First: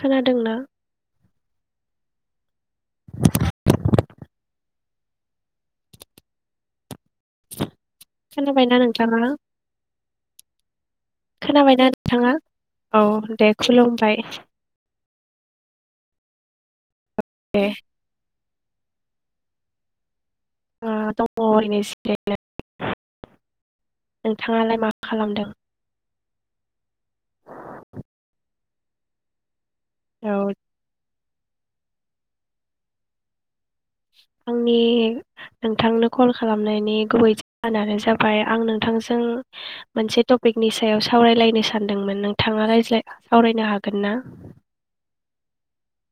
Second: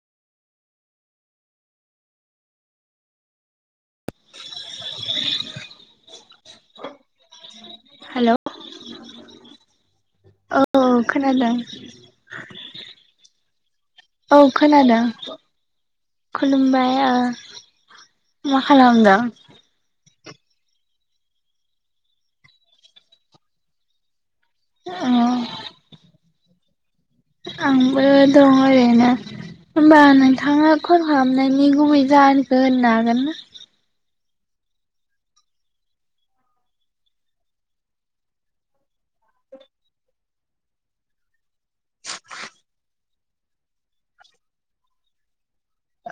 खोनादों ना? [inaudible] [unintelligible] हेल' खोनाबाय ना नोंथाङा औ खोनादों खोनाबाय ना नोंथाङा औ दे खुलुमबाय औ खोनादों खुलुमबाय दे मा खालामदों ओ दङ ओरैनो नोंथाङालाय मा अ खालामदों आंबो दंङ एरैनो होमबा औ नोंथाङा ख हाबनायनि गुबै जाहोनखो होननो हागोन ना आंनि नोंथांनो कल खालामनायनि गुबै जाहोनानो जाबाय आं नोंथांजों मोनसे टपिकनि सायाव सावरायलायनो सानदोंमोन नोंथाङा रायज्लाय सावरायनो हागोन ना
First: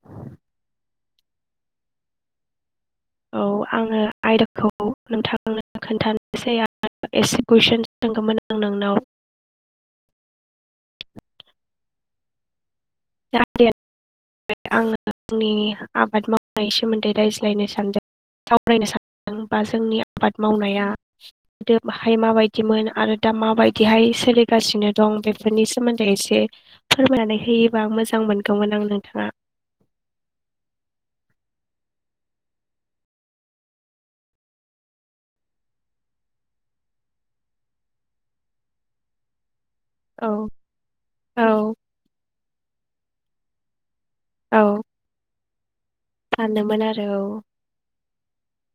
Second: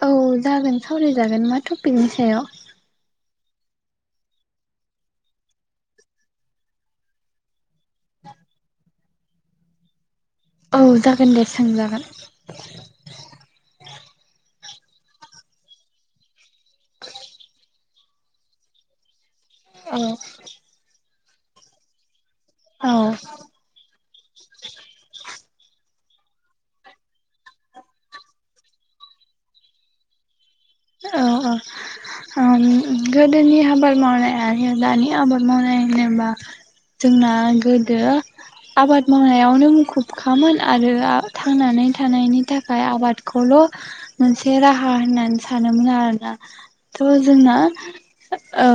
औ जागोन सावरायजागोन मा टपिकनि सायाव औ आङो आयदाखौ नोंथांनो खोन्थानोसै एसे कुइसनस सोंगौमोन आं नोंनाव औ जागोन दे सोंजागोन आङो आंनि आबाद मावनायनि सोमोन्दै रायज्लायनो सानदों सावरायनो सानदों जों बा औ जोंनि आबाद मावनाया गोदो बाहाय माबायदि औ बिदिमोन आरो दा माबायदिहाय सोलिगासिनो दं बे बेफोरनि सोमोन्दै एसे फोरमायनानै होयो गोबां मोजां मोनगौमोन आं नोंथाङा औ औ गोदोनि ओ आबाद मावनाय आरो दानि आबाद मावनाय होनोबा जोंना गोदो आबाद मावनायावनो औ खुबखामोन आरो थांनानै थानायनि थाखाय आबाद खौल मोनसे राहा होननानै सानोमोन आरो जोंना थ' जोंना ओ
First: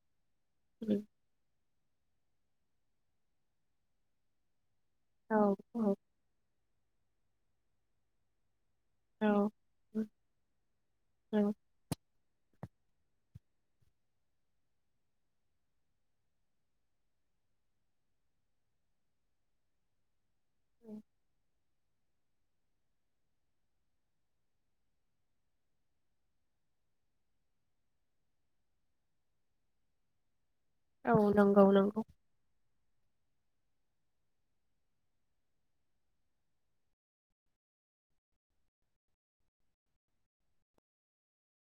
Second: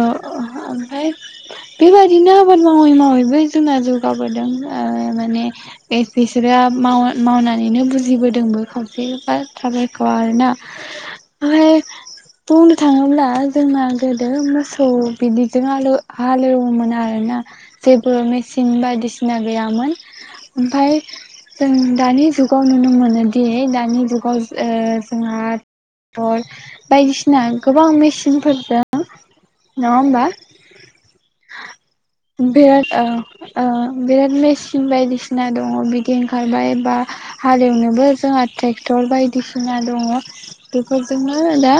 ओमफ्राय बेबायदिनो आबाद मावै मावैबो जोंना जौगाबोदों आरो औ माने [unintelligible] माव मावनानैनो बुजिबोदोंबो औ औ [unintelligible] फ्राय बुंनो थाङोब्ला जोंना गोदो मोसौ बिदिजों हालेव- हालेवोमोन आरोना जेबो मेचिन बायदिसिना गैयामोन ओमफाय जों दानि जुगाव नुनो मोनोदि दानि जुगाव ओ जोंहा टर बायदिसिना गोबां मेसिनफोरजों नङा होमबा औ नंगौ नंगौ औ ओ बिराद मेसिन बायदिसिना दङ बिदि ओंखारबाय बा हालेवनोबो जोंहा ट्रेक्ट'र बायदिसिना दङ बेफोरजोंनो दा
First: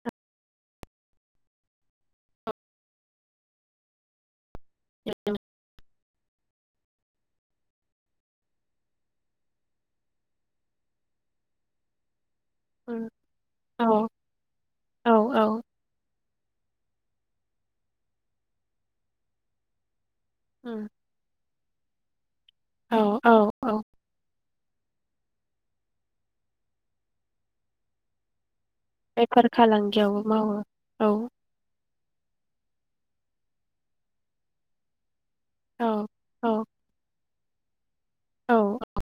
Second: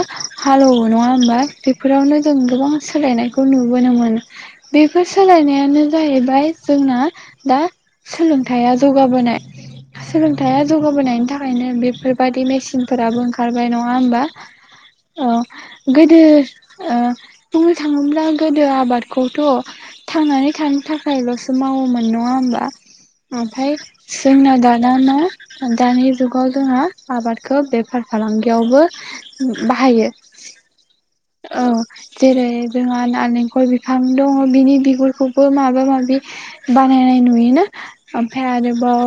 हालौवो नङा होमबा बेफोरावनो जों गोबां सोलायनायखौ नुबोनो मोनो बेफोर सोलायनायानो जाहैबाय जोंना दा सोलोंथाइया जौगाबोनाय सोलोंथाइया जौगाबोनायनि थाखायनो बेफोर बायदि औ मेसिनफोराबो ओंखार नङा औ होनबा औ गोदो दो ओ बुंनो थाङोब्ला गोदो आबादखौथ' थांनानै थानो थाखायल'सो मावोमोन नङा होमबा औ औ आमफाय औ जोंना दा दाना दानि जुगाव जोंहा आबादखौ बेफार खालामदो बेफार बेयावबो बाहायो फालांगियावबो मावो औ औ जेरै जोंहा नारेंखल बिफां दङ बिनि बिगुरखौ बो माबा औ माबि औ बानायनाय नु बिनो आमफाय औ आरोबाव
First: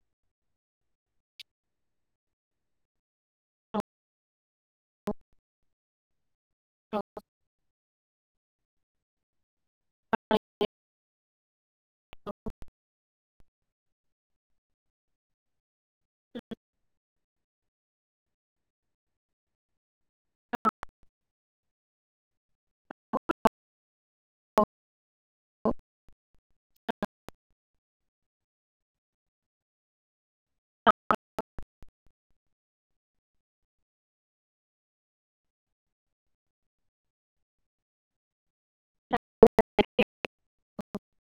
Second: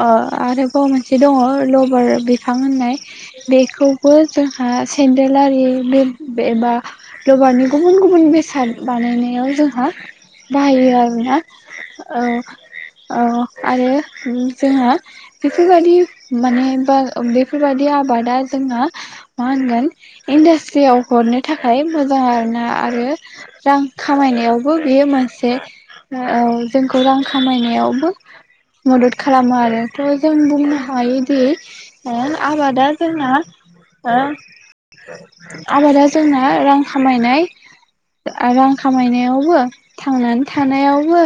अ आरोबाव मोनसे दङ लबार बि बिफां होननाय बेखौबो जोंहा बेबा औ लबारनि गुबुन गुबुन बेसाद बाहायो आरोना औ औ आरो उम जोंहा बेफोरबादि माने बा बेफोरबादि आबादा जोंहा मा होनगोन इडास्ट्रियाव हरनो थाखाय मोजां आरोना आ आरो रां खामायनायावबो बेयो मोनसे औ जोंखौ रां खामायनायाव बो मदद खालामो आरो थ' जों बुंनो हायोदि ओं आबादा जोंना ओ आबादा जोंना रां खामायनाय रां खामायनायावबो थांनानै थानायावबो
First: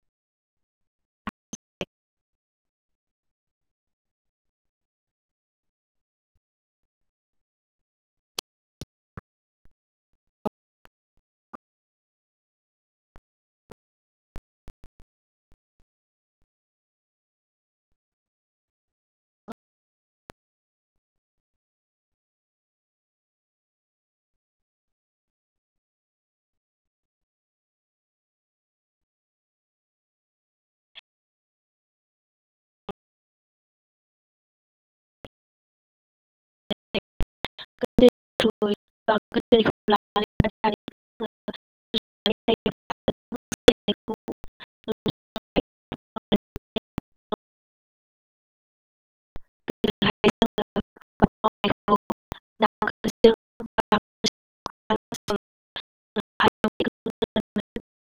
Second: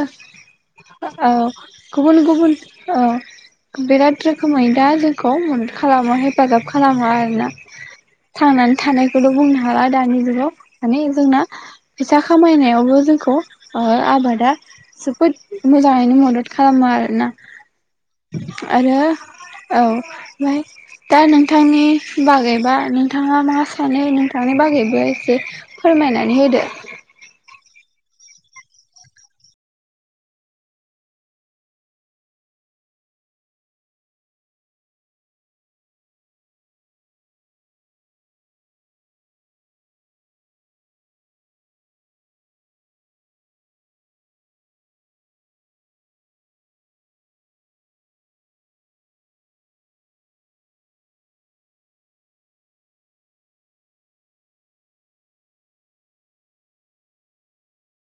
औ गुबुन गुबुन औ बिराद रोखोमै दा जोंखौ मोनदो खालामो हेफाजाब खालामो आरोना थांनानै थानायखौल' बुंनो हाला दानि जुगाव माने जोंना फैसा खामायनायावबो जोंखौ ओ आबादा जोबोद मोजाङैनो मदद खालामो आरोना आरो औ फाय दा नोंथांनि बागैबा नोंथाङा मा सानो नोंथांनि बागैबो एसे फोरमायनानै होदो [unintelligible] [unintelligible]